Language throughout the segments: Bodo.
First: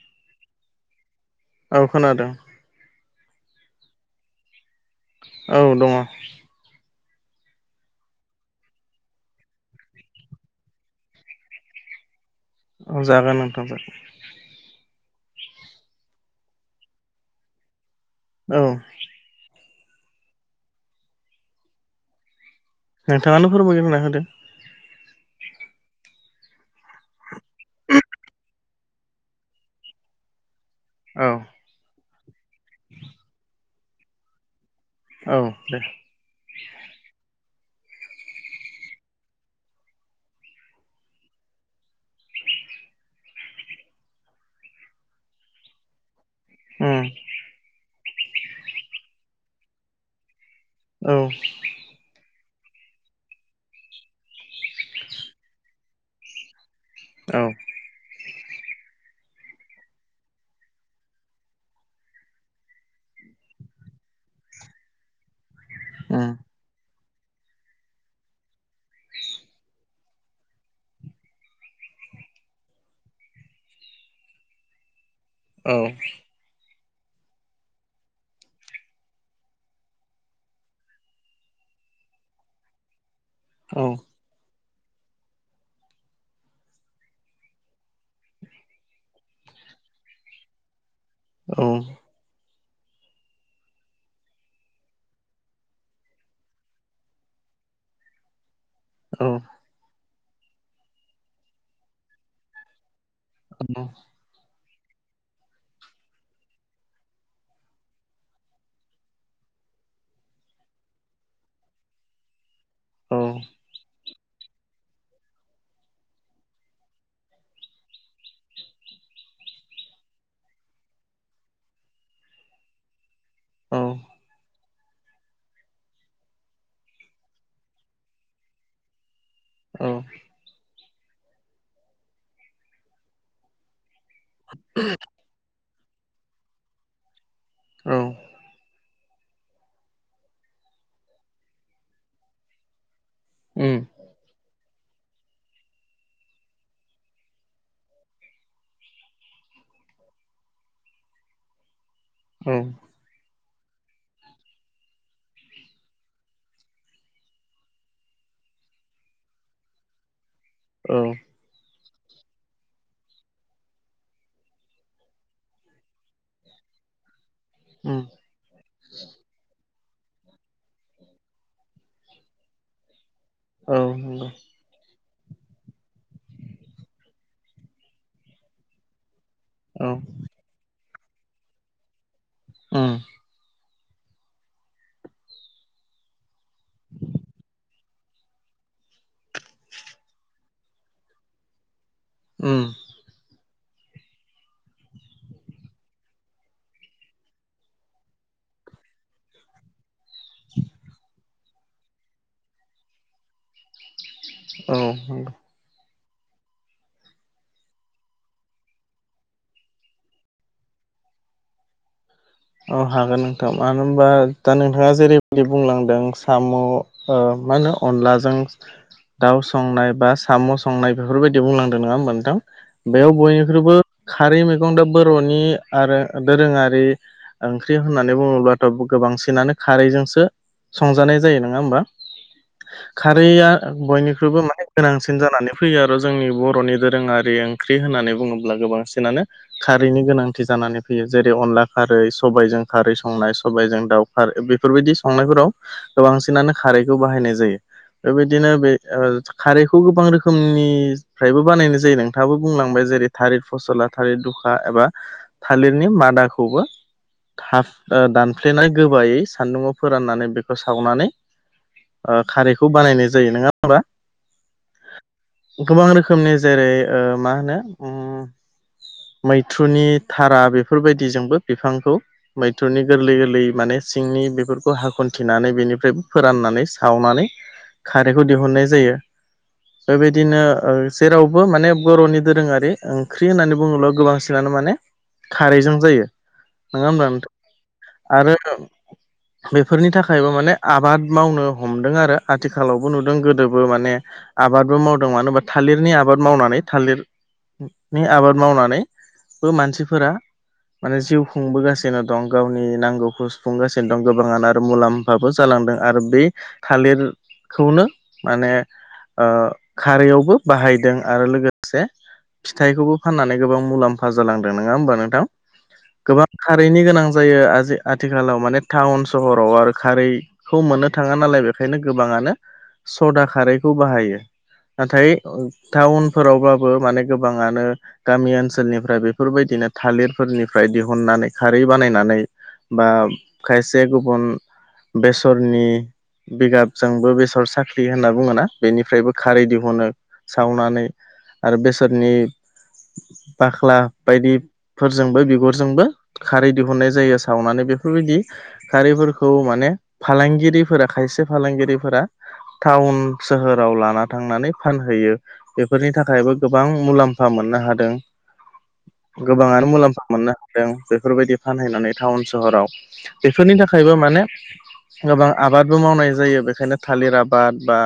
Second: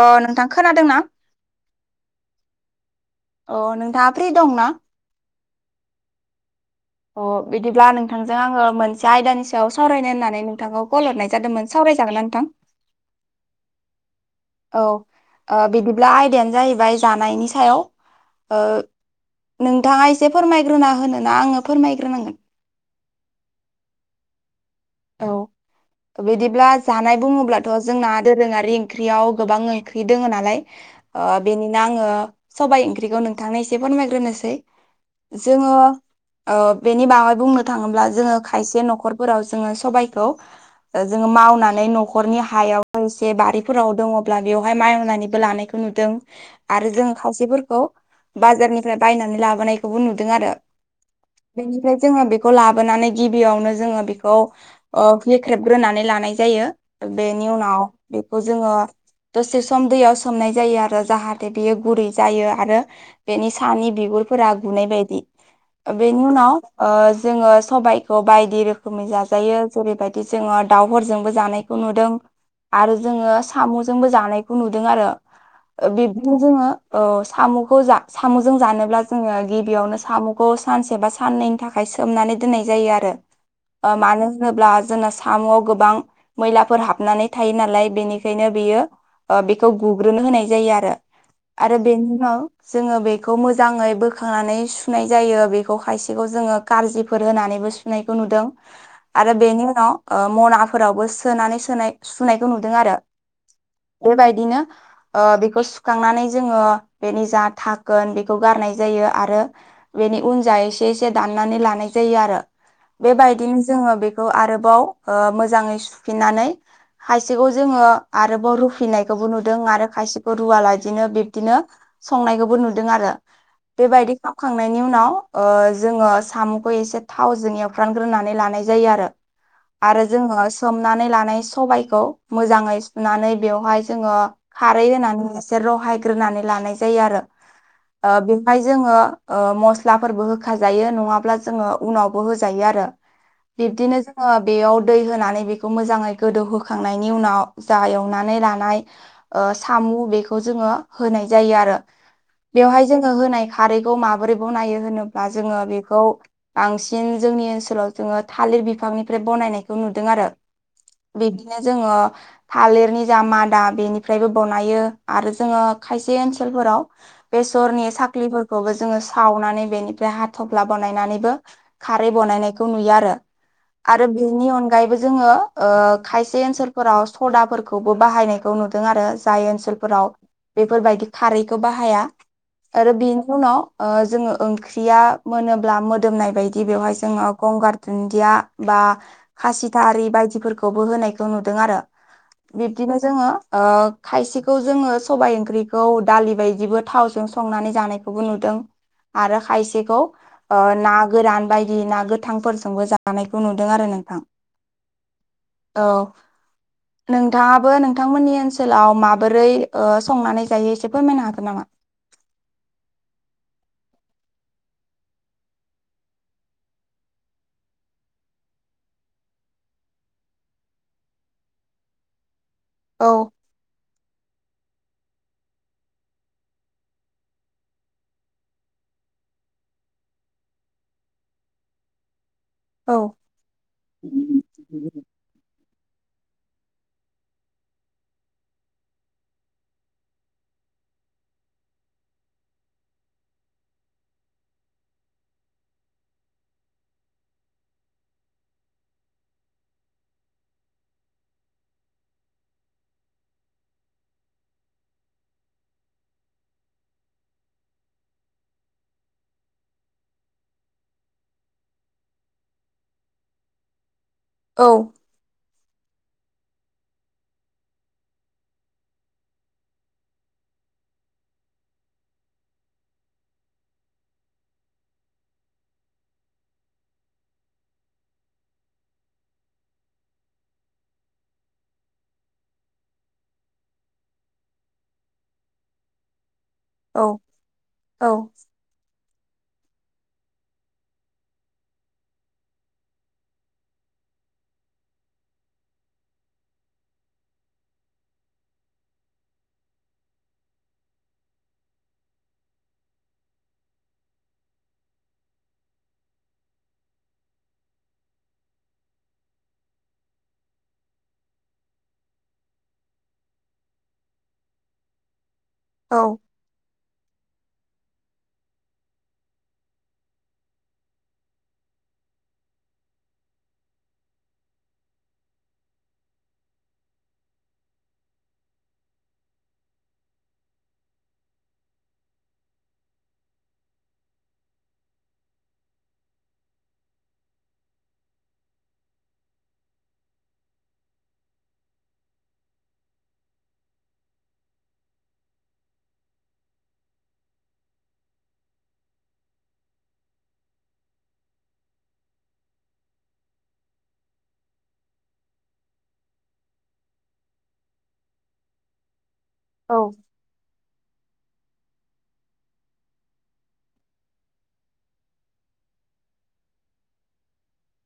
अ नोंथां खोनादों ना? औ खोनादों। अ नोंथाङा फ्रि दं ना? औ दङ। अ बिदिब्ला नोंथांजों आङो मोनसे आयदानि सायाव सावरायनो होननानै नोंथांखौ कल हरनाय जादोमोन। सावरायजागोन ना नोंथां? औ जागोन नोंथां जा औ ओ बिदिब्ला आयदायानो जाहैबाय जानायनि सायाव ओ औ नोंथाङा एसे फोरमायग्रोना होनो ना आंङो फोरमायग्रोनांगोन? नोंथाङानो फोरमाय गोरना होदो। औ बिदिब्ला जानाय बुंङोब्लाथ' जोंना दोरोङारि ओंख्रियाव गोबां ओंख्रि दोङो नालाय ओ औ बेनिनो आङो सबाय ओंख्रिखौ नोंथांनो एसे फोरमायग्रोनोसै औ जोङो दे ओ बेनि बागै बुंनो थाङोब्ला जोङो खायसे न'खरफोराव जोङो सबायखौ ओ जोङो मावनानै न'खरनि हायाव एसे बारिफोराव दङब्ला बेवहाय मावनानैबो लानायखो ओ नुदों। आरो उम जों खायसेफोरखौ बाजारनिफ्राय बायनानै लाबोनायखौबो नुदों आरो औ निफ्राय जोंङो बेखौ लाबोनानै गिबियावनो जोंङो खौ ओ हेख्रेबग्रोनानै लानाय जायो औ बेनि उनाव बेखौ जोङो दसे सम दैयाव सोमनाय जायो आरो जाहाथे बियो गुरै जायो आरो बेनि सानि बिगुरफोरा गुनाय बायदि ओ बेनि उम उनाव ओ जोङो सबाइखौ बायदि रोख रोखोमै जाजायो जेरैबायदि जोङो दाावफोरजोंबो जानायखौ नुदों। आरो जोङो सामुजोंबो जानायखौ नुदों आरो औ ओ बिब खौ जोङो औ सामुखौ सामुजों जानोब्ला जोङो गिबियावनो साम खौ सानसे बा साननैनि थाखाय सनानै दोननाय जायो आरो औ ओ मानो होनोब्ला जोंना सा सामुआव गोबां मैलाफोर हाबनानै थायो नालाय बेनिखायनो बियो बेखौ गुग्रोनो होनाय जायो आरो औ आरो बेनि उनाव जोंङो बेखौ मोजाङै बोखांनानै सुनाय जायो बेखौ खायसेखौ जोंङो खारजिफोर होनानैबो सुनाय खौ नुदों आरो बेनि उनाव ओ मनाफोरावबो सोनानै सोनाय सुनायखौ नुदों आरो [unintelligible] बेबायदिनो ओ बेखौ सुखांनानै जोङो बेनि जा थाखोन बेखौ गारनाय जायो आरो बेनि उनजों एसे एसे दाननानै लानाय जायो आरो। औ बेबायदिनो जोङो बेखौ आरोबाव मोजाङै सुफिननानै खायसेखौ जोङो आरोबाव रुफिननायखौबो नुदों आरो खायसेखौ रुवालादिनो बिब्दिनो संनायखौबो नुदों आरो। बेबायदि खाबखांनायनि उनाव जोङो साम'खौ एसे थावजों एव फ्रानग्रोनानै लानाय जायो आरो। आरो जोङो सोमनानै लानाय सबबायखौ मोजाङै सुनानै बेवहाय जोङो खारै होनानै एसे रहायग्रोनानै लानाय जायो आरो। औ बेवहाय जोङो मस्लाफोरबो होखा जायो नङाब्ला जोङो उनावबो हो जायो आरो, उम बिब्दिनो जोंङो बेयाव दै होनानै बेखौ मोजाङै गोदौहोखांनायनि उनाव जा एवनानै लानाय ओ सामु' बेखौ जोङो होनाय जायो आरो। औ बेवहाय जोङो होनाय खारैखौ माबोरै ब नायो होनोब्ला जोङो बेखौ बांसिन जोंनि ओनसोलाव जोङो थालिर बिफांनिफ्राय बनायनायखौ नुदों आरो। औ। बिदिनो जोङो थालिरनि जा मादा बेनिफ्रायबो बनायो आरो जोङो खायसे ओनसोलफोराव बेसरनि उम साख्लिफोरखौबो जोङो सावनानै बेनिफ्राय हाथफ्ला बानायनानैबो खारै बानायनायखौ नुयो आरो। औ आरो नंगौ बेनि अन बायबो जोङो ओ खायसे ओनसोलफोराव सदाफोरखौबो बाहायनायखौ नुदों आरो जाय ओनसोल फोराव बेफोरबायदि खारैखौ बाहाया। आरो बेनि उनाव ओ जोङो ओंख्रिया मोनोब्ला मोदोमनाय बायदि गिबियावहाय जोङो गंगार दुन्दिया बा खासिथारि बायदिफोरखौबो होनायखौ नुदों आरो। बिब्दिनो जोङो ओ खायसेखौ जोङो सबायाइ ओंख्रिखौ दालि बायदिबो थावजों संनानै जानायखौबो नुदों। आरो खायसेखौ ना गोरान बायदि ना गोथांफोरजोंबो जानायखौ नुदों आरो नोंथां। औ नंगौ। औ। नोंथाङाबो नोंथांमोननि ओनसोलाव माबोरै ओ संनानै जायो एसे फोरमायनो हागोन नामा। औ हागोन नोंथां मानो होनबा दा नोंथाङा जेरैबायदि बुंलांदों साम' ओ मा होनो अनलाजों दाउ संनाय बा साम' संनाय बेफोरबायदि बुंलांदों नङा होमबा नोंथां औ बेयाव बयनिख्रुइबो खारै मैगं दा बर'नि आरो दोरोङारि ओंख्रि होननानै बुङोब्लाथ' गोबांसिनानो खारैजोंसो संजानाय जायो नङा होमबा। औ खारैआ बयनिख्रुइबो माने गोनांसिन जानानै फैयो आरो' जोंनि बर'नि दोरोङारि ओंख्रि होननानै बुङोब्ला गोबांसिनानो खारैनि गोनांथि जानानै फैयो जेरै अनला खारै, सबायाइजों खारै संनाय सबाइजों दाउ खार बेफोरबायदि संनायफोराव गोबांसिनानो खारैखौ बाहायनाय जायो बेबायदिनो बे--ओ खारैखौ गोबां रोखोमनिफ्रायबो बानायनाय जायो नोंथाङाबो बुंलांबाय जेरै थालिर फसला थालिर दुखा एबा थालिरनि मादाखौबो थाब ओ दानफ्लेनाय गोबायायै सान्दुंङाव फोराननानै बेखौ सावनानै खारैखौ बानायनाय जायो नङा होमबा! औ। गोबां रोखोमनि जेरै ओ मा होनो उम मैथ्रुनि थारा बेफोर बायदिजोंबो बिफांखौ मैथुनि गोरलै गोरलै माने सिंनि बेफोरखौ हाखनथिनानै बेनिफ्रायबो फोराननानै सावनानै खारैखौ दिहुननाय जायो। बेबायदिनो जेरावबो माने बरनि दोरोंङारि ओंख्रि होननानै बुङोब्ला गोबांसिन नो माने खारैजों जायो, नंङा औ होनबा नोंथां! आरो [inaudible] बेफोरनि थाखायबो माने आबाद मावनो हमदों आरो आथिखालावबो नुदों गोदोबो माने आबादबो मावदों मानो होनबा थालिरनि आबाद मावनानै थालिर नि आबाद मावनानैबो मानसिफोरा माने जिउ सुफुंबोगासिनो दं गावनि नांगौखौ सुफुंगासिनो दं गोबांङानो आरो मुलाम्फाबो जालांदों आरो बे थालिरखौनो माने ओ खारैयावबो बाहायदों आरो लोगोसे फिथाइखौबो फाननानै गोबां मुलाम्फा जालांदों नंङा होमबा नोंथां औ गोबां खारैनि गोनां जायो। आ आथिखालाव माने टाउन सहराव आरो खारै खौ मोननो थांङा नालाय बेखायनो गोबांङानो सदा खारैखौ बाहायो नाथाय टाउन फोरावबाबो माने गोबांङानो गामि ओनसोलनिफ्राय बेफोरबायदिनो थालिर फोरनिफ्राय दिहुननानै खारै बानायनानै बा खायसे गुबुन बेसरनि बिगाब जोंबो बेसर साखलि होनना बुंङोना, बेनिफ्रायबो खारै दिहुनो सावनानै आरो बेसरनि बाख्ला बायदि फोरजोंबो बिगुरजोंबो खारै दिहुन्नाय जायो सावनानै बेफोर बायदि खारिफोरखौ माने फालांगिरिफोरा खायसे फालांगिरिफोरा टाउन सोहोराव लाना थांनानै फानहैयो बेफोरनि थाखायबो गोबां मुलाम्फा मोननो हादों [inaudible] गोबांङानो औ मुलाम्फा मोननो हादों बेफोर बायदि फानहैनानै टाउन सहराव बेफोरनि थाखायबो माने गोबां आबादबो मावनाय जायो बेखायनो थालिर आबाद बा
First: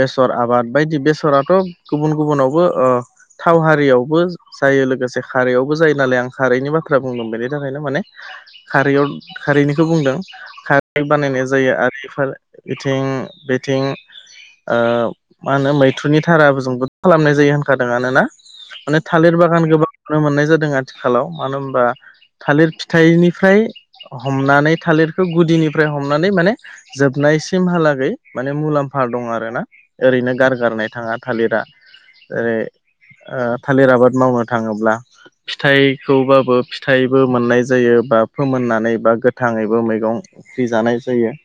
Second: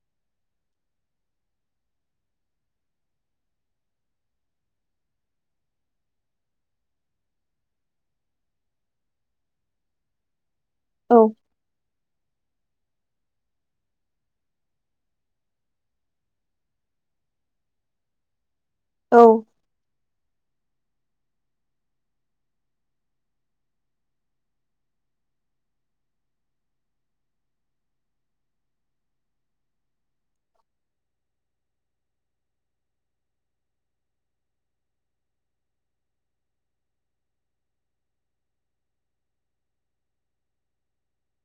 बेसर आबाद बायदि बेसराथ' गुबुन गुबुनावबो ओ थाव हारियावबो जायो लोगोसे खारैआवबो जायो नालाय आं खारैनि बाथ्रा बुंदों बे नि थाखाय माने खारै खारैनिखौ बुंदों खारै औ बानायनाय जायो आरो बेफोर बिथिं बिथिं मा होनो मैथुनि थारा जोंबो खालामनाय जायो होनखादों आरानोना माने औ थालिर बागान गोबां नुनो मोननाय जादों आथिखालाव। मानो होनबा थालिर फिथाइनिफ्राय हमनानै थालिरखौ गुदिनिफ्राय हमनानै माने जोबनाय सिमहालागै माने मुलाम्फा दं आरो ना ओरैनोष गारगारनाय थांङा थालिरा ओरै थालिर आबाद मावनो थांङोब्ला फिथाइ खौबाबो फिथाइ बो मोननाय जायो बा फोमोननानै बा गोथांङैबो मैगं ख्रि जानाय जायो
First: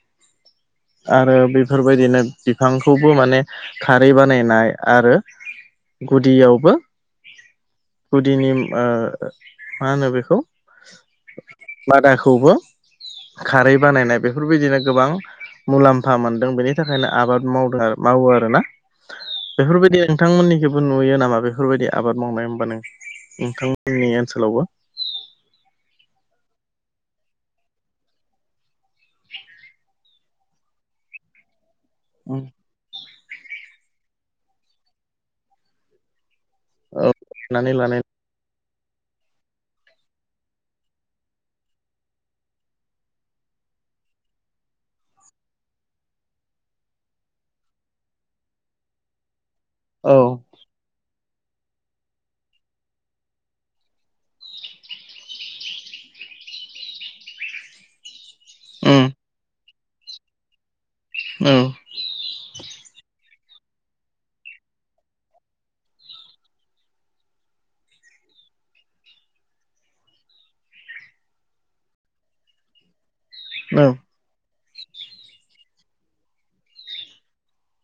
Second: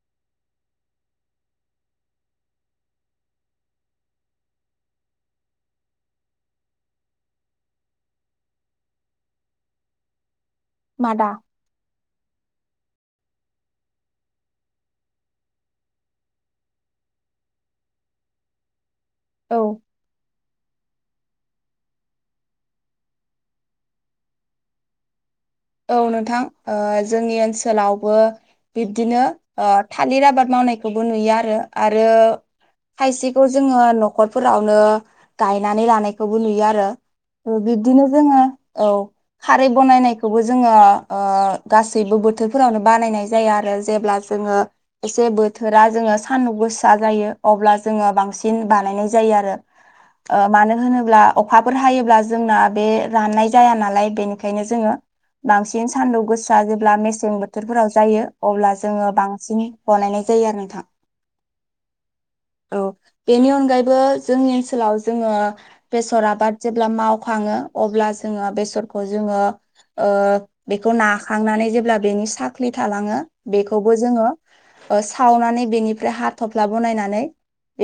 आरो बेफोर बायदिनो बिफांखौबो माने खारै बानायनाय आरो गुदियावबो गुदिनि ओ मा होनो बेखौ मादा मादाखौबो खारै बानायनाय बेफोरबायदिनो गोबां मुलाम्फा मोनदों बेनि थाखायनो आबाद मावदों मावो आरोना औ बेफोर बायदि नोंथां मोननिखौबो नुयो नामा बेफोरबायदि आबाद मावनाय होमबा नोंथांमोननि ओनसोलावबो औ नोंथां जोंनि ओनसोलावबो बिब्दिनो थालिर आबाद मावनायखौबो नुयो आरो आरो खायसेखौ जोङो नखरफोरावनो गायनानै लानायखौबो नुयो आरो औ नानै लानाय बिदिनो जोङो औ खारै बानायनाय खौबो जोङो गासैबो बोथोरफोरावनो बानायनाय जाया आरो जेब्ला जोङो एसे बोथोरा जोङो सानदुं गोसा जायो अब्ला जोङो बांसिन बानायनाय जायो आरो औ ओ मानो होनोब्ला अखाफोर हायोब्ला जोंना बे राननाय जाया नालाय बेनिखायनो जोङो बांसिन सानदुं गोसोआ जेब्ला मेसें बोथोरफोराव जायो अब्ला उम जोङो बांसिन बांसिन बानायनाय जायो आरो नोंथां औ औ बेनि अनगायैबो जोंनि ओनसोलाव जोङो बेसर आबाद जेब्ला मावखाङो अब्ला जोङो बेसरखौ जोङो बेखौ नाखांनानै जेब्ला बेनि साख्लि थालाङो औ बेखौबो जोङो सावनानै बेनिफ्राय हाथफ्ला बनायनानै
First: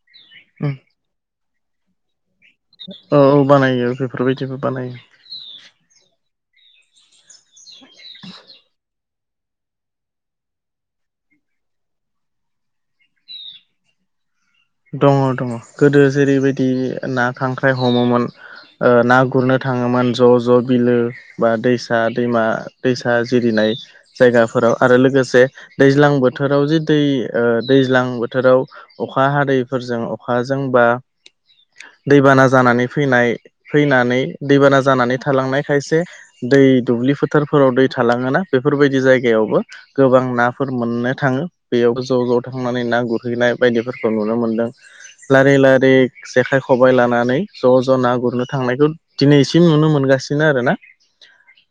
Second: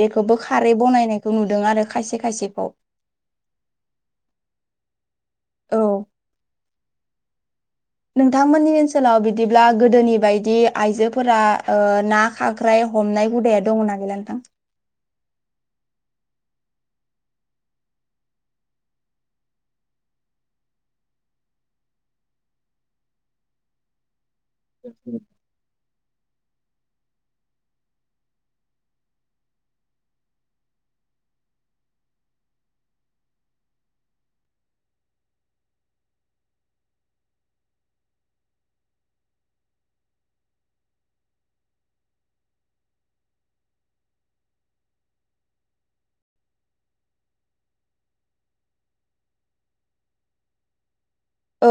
बेखौबो खारै बनायनाय नुदों आरो खायसे खायसेखौ औ औ बानायो बेफोरबायदिबो बानायो औ नोंथांमोननि ओनसोल ओनसोलाव बिदिब्ला गोदोनि बायदि आइजोफोरा ना, खांख्राय हमनाय हुदाया दङ' ना था [unintelligible] दङ' दङ' गोदो जेरैबायदि ना, खांख्राइ हमोमोन ना गुरनो थाङोमोन ज' ज' बिलो बा दैसा दैमा दैसा जिरिनाय जायगाफोराव आरो लोगोसे दैज्लां बोथोराव जे दै दैज्लां बोथोराव अखा हा दैफोरजों अखाजों बा दैबाना जानानै फैनाय फैनानै दैबाना जानानै थालांनाय खायसे दै दुब्लि फोथारफोराव दै थालाङोना बेफोरबायदि जायगायावबो गोबां नाफोर मोननो थाङो बेयाव ज' ज' थांनानै ना गुरहैनाय बायदिफोर खौ नुनो मोनदों लारि लारि जेखाइ खबाइ लानानै ज' ज' ना गुरनो थांनायखौ दिनैसिम नुनो मोनगासिनो आरो ना औ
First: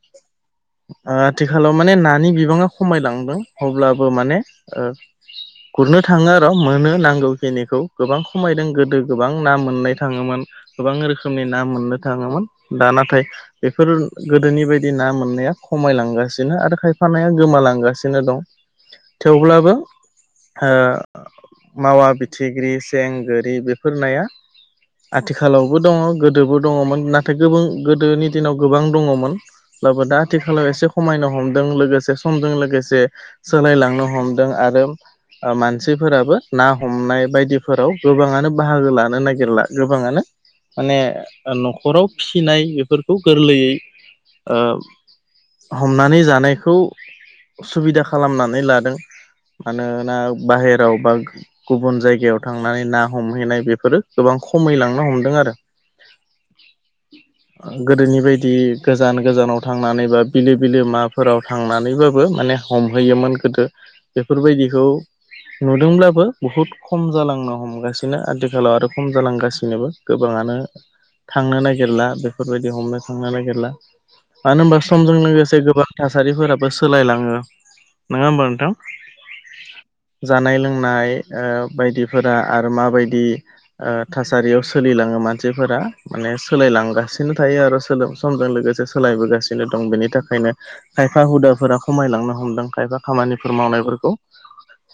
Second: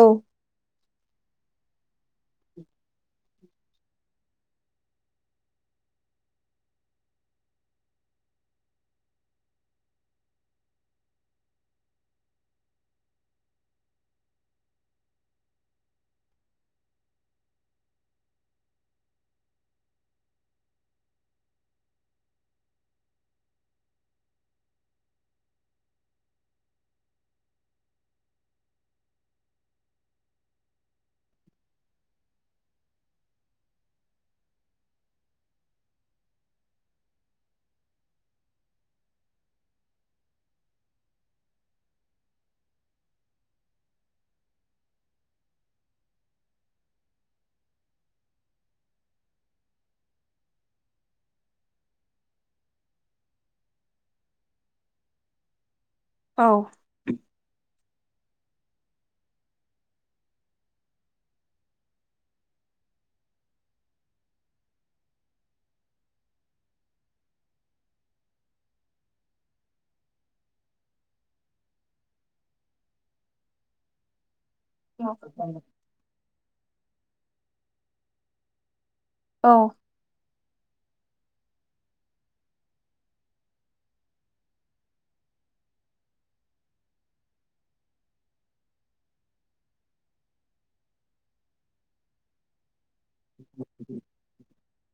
आथिखालाव माने नानि बिबाङा खमायलांदों अब्लाबो माने गुरनो थाङो आरो मोनो नांगो खिनिखौ गोबां खमायदों गोदो गोबां ना मोननाय थाङोमोन गोबां रोखोमनि ना मोननो थाङोमोन दा नाथाय बेफोर गोदोनि बायदि ना मोननाया खमायलांगासिनो आरो खायफा नाया गोमालांगासिनो दं थेवब्लाबो माववा फिथिग्रि, सें, गोरि बेफोर नाया आथिखालावबो दङ' गोदोबो दङ'मोन नाथाय गो गोदोनि दिनाव गोबां दङमोन बो दा आथिखालाव एसे समायनो हमदों लोगोसे समजों लोगोसे सोलायलांनो हमदों आरो मानसिफोराबो ना हमनाय बायदिफोराव गोबाङानो बाहागो लानो नागिरला गोबाङानो माने न'खराव फिसिनाय बेफोरखौ गोरलैयै हमनानै जानायखौ सुबिदा खालामनानै लादों मानोना बाहेराव बा गुबुन जायगायाव थांनानै ना हमहैनाय बेफोरो गोबां खमायलांनो हमदों आरो औ गोदोनि बायदि गोजान गोजानाव थांनानै बा बिलो बिलोमाफोराव थांनानैबाबो माने हमहैयोमोन गोदो बेफोरबायदिखौ नुदोंब्लाबो बुहुद खम जालांनो हमगासिनो आथिखालाव आरो खम जालांगासिनोबो गोबाङानो थांनो नागिरला बेफोरबायदि हमनो थांनो नागिरला मानो होनबा समजों लोगोसे गोबां थासारिफोराबो सोलायलाङो नङा होमबा नोंथां? औ। जानाय लोंनाय बायदिफोरा आरो माबायदि थासारियाव सोलिलाङो मानसिफोरा माने सोलायलांगासिनो थायो आरो समजों लोगोसे सोलायबोगासिनो दं बेनि थाखायनो खायफा हुदाफोरा खमायलांनो हमदों खायफा खामानिफोर मावनायफोरखौ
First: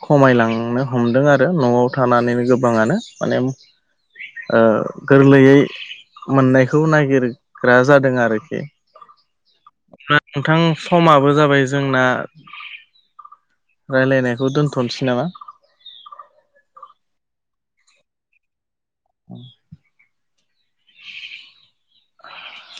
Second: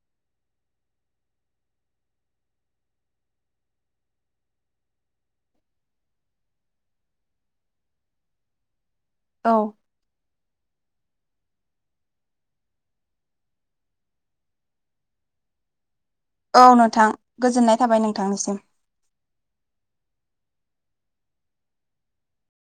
खमायलांनो हमदों आरो न'आव थानानैनो गोबाङानो माने गोरलैयै मोननायखौ नागिरग्रा जादों आरोखि औ नोंथां समाबो जाबाय जोंना राय्लायनायखौ दोनथ'नोसै नामा औ नोंथां गोजोननाय थाबाय नोंथांनिसिम औ [inaudible]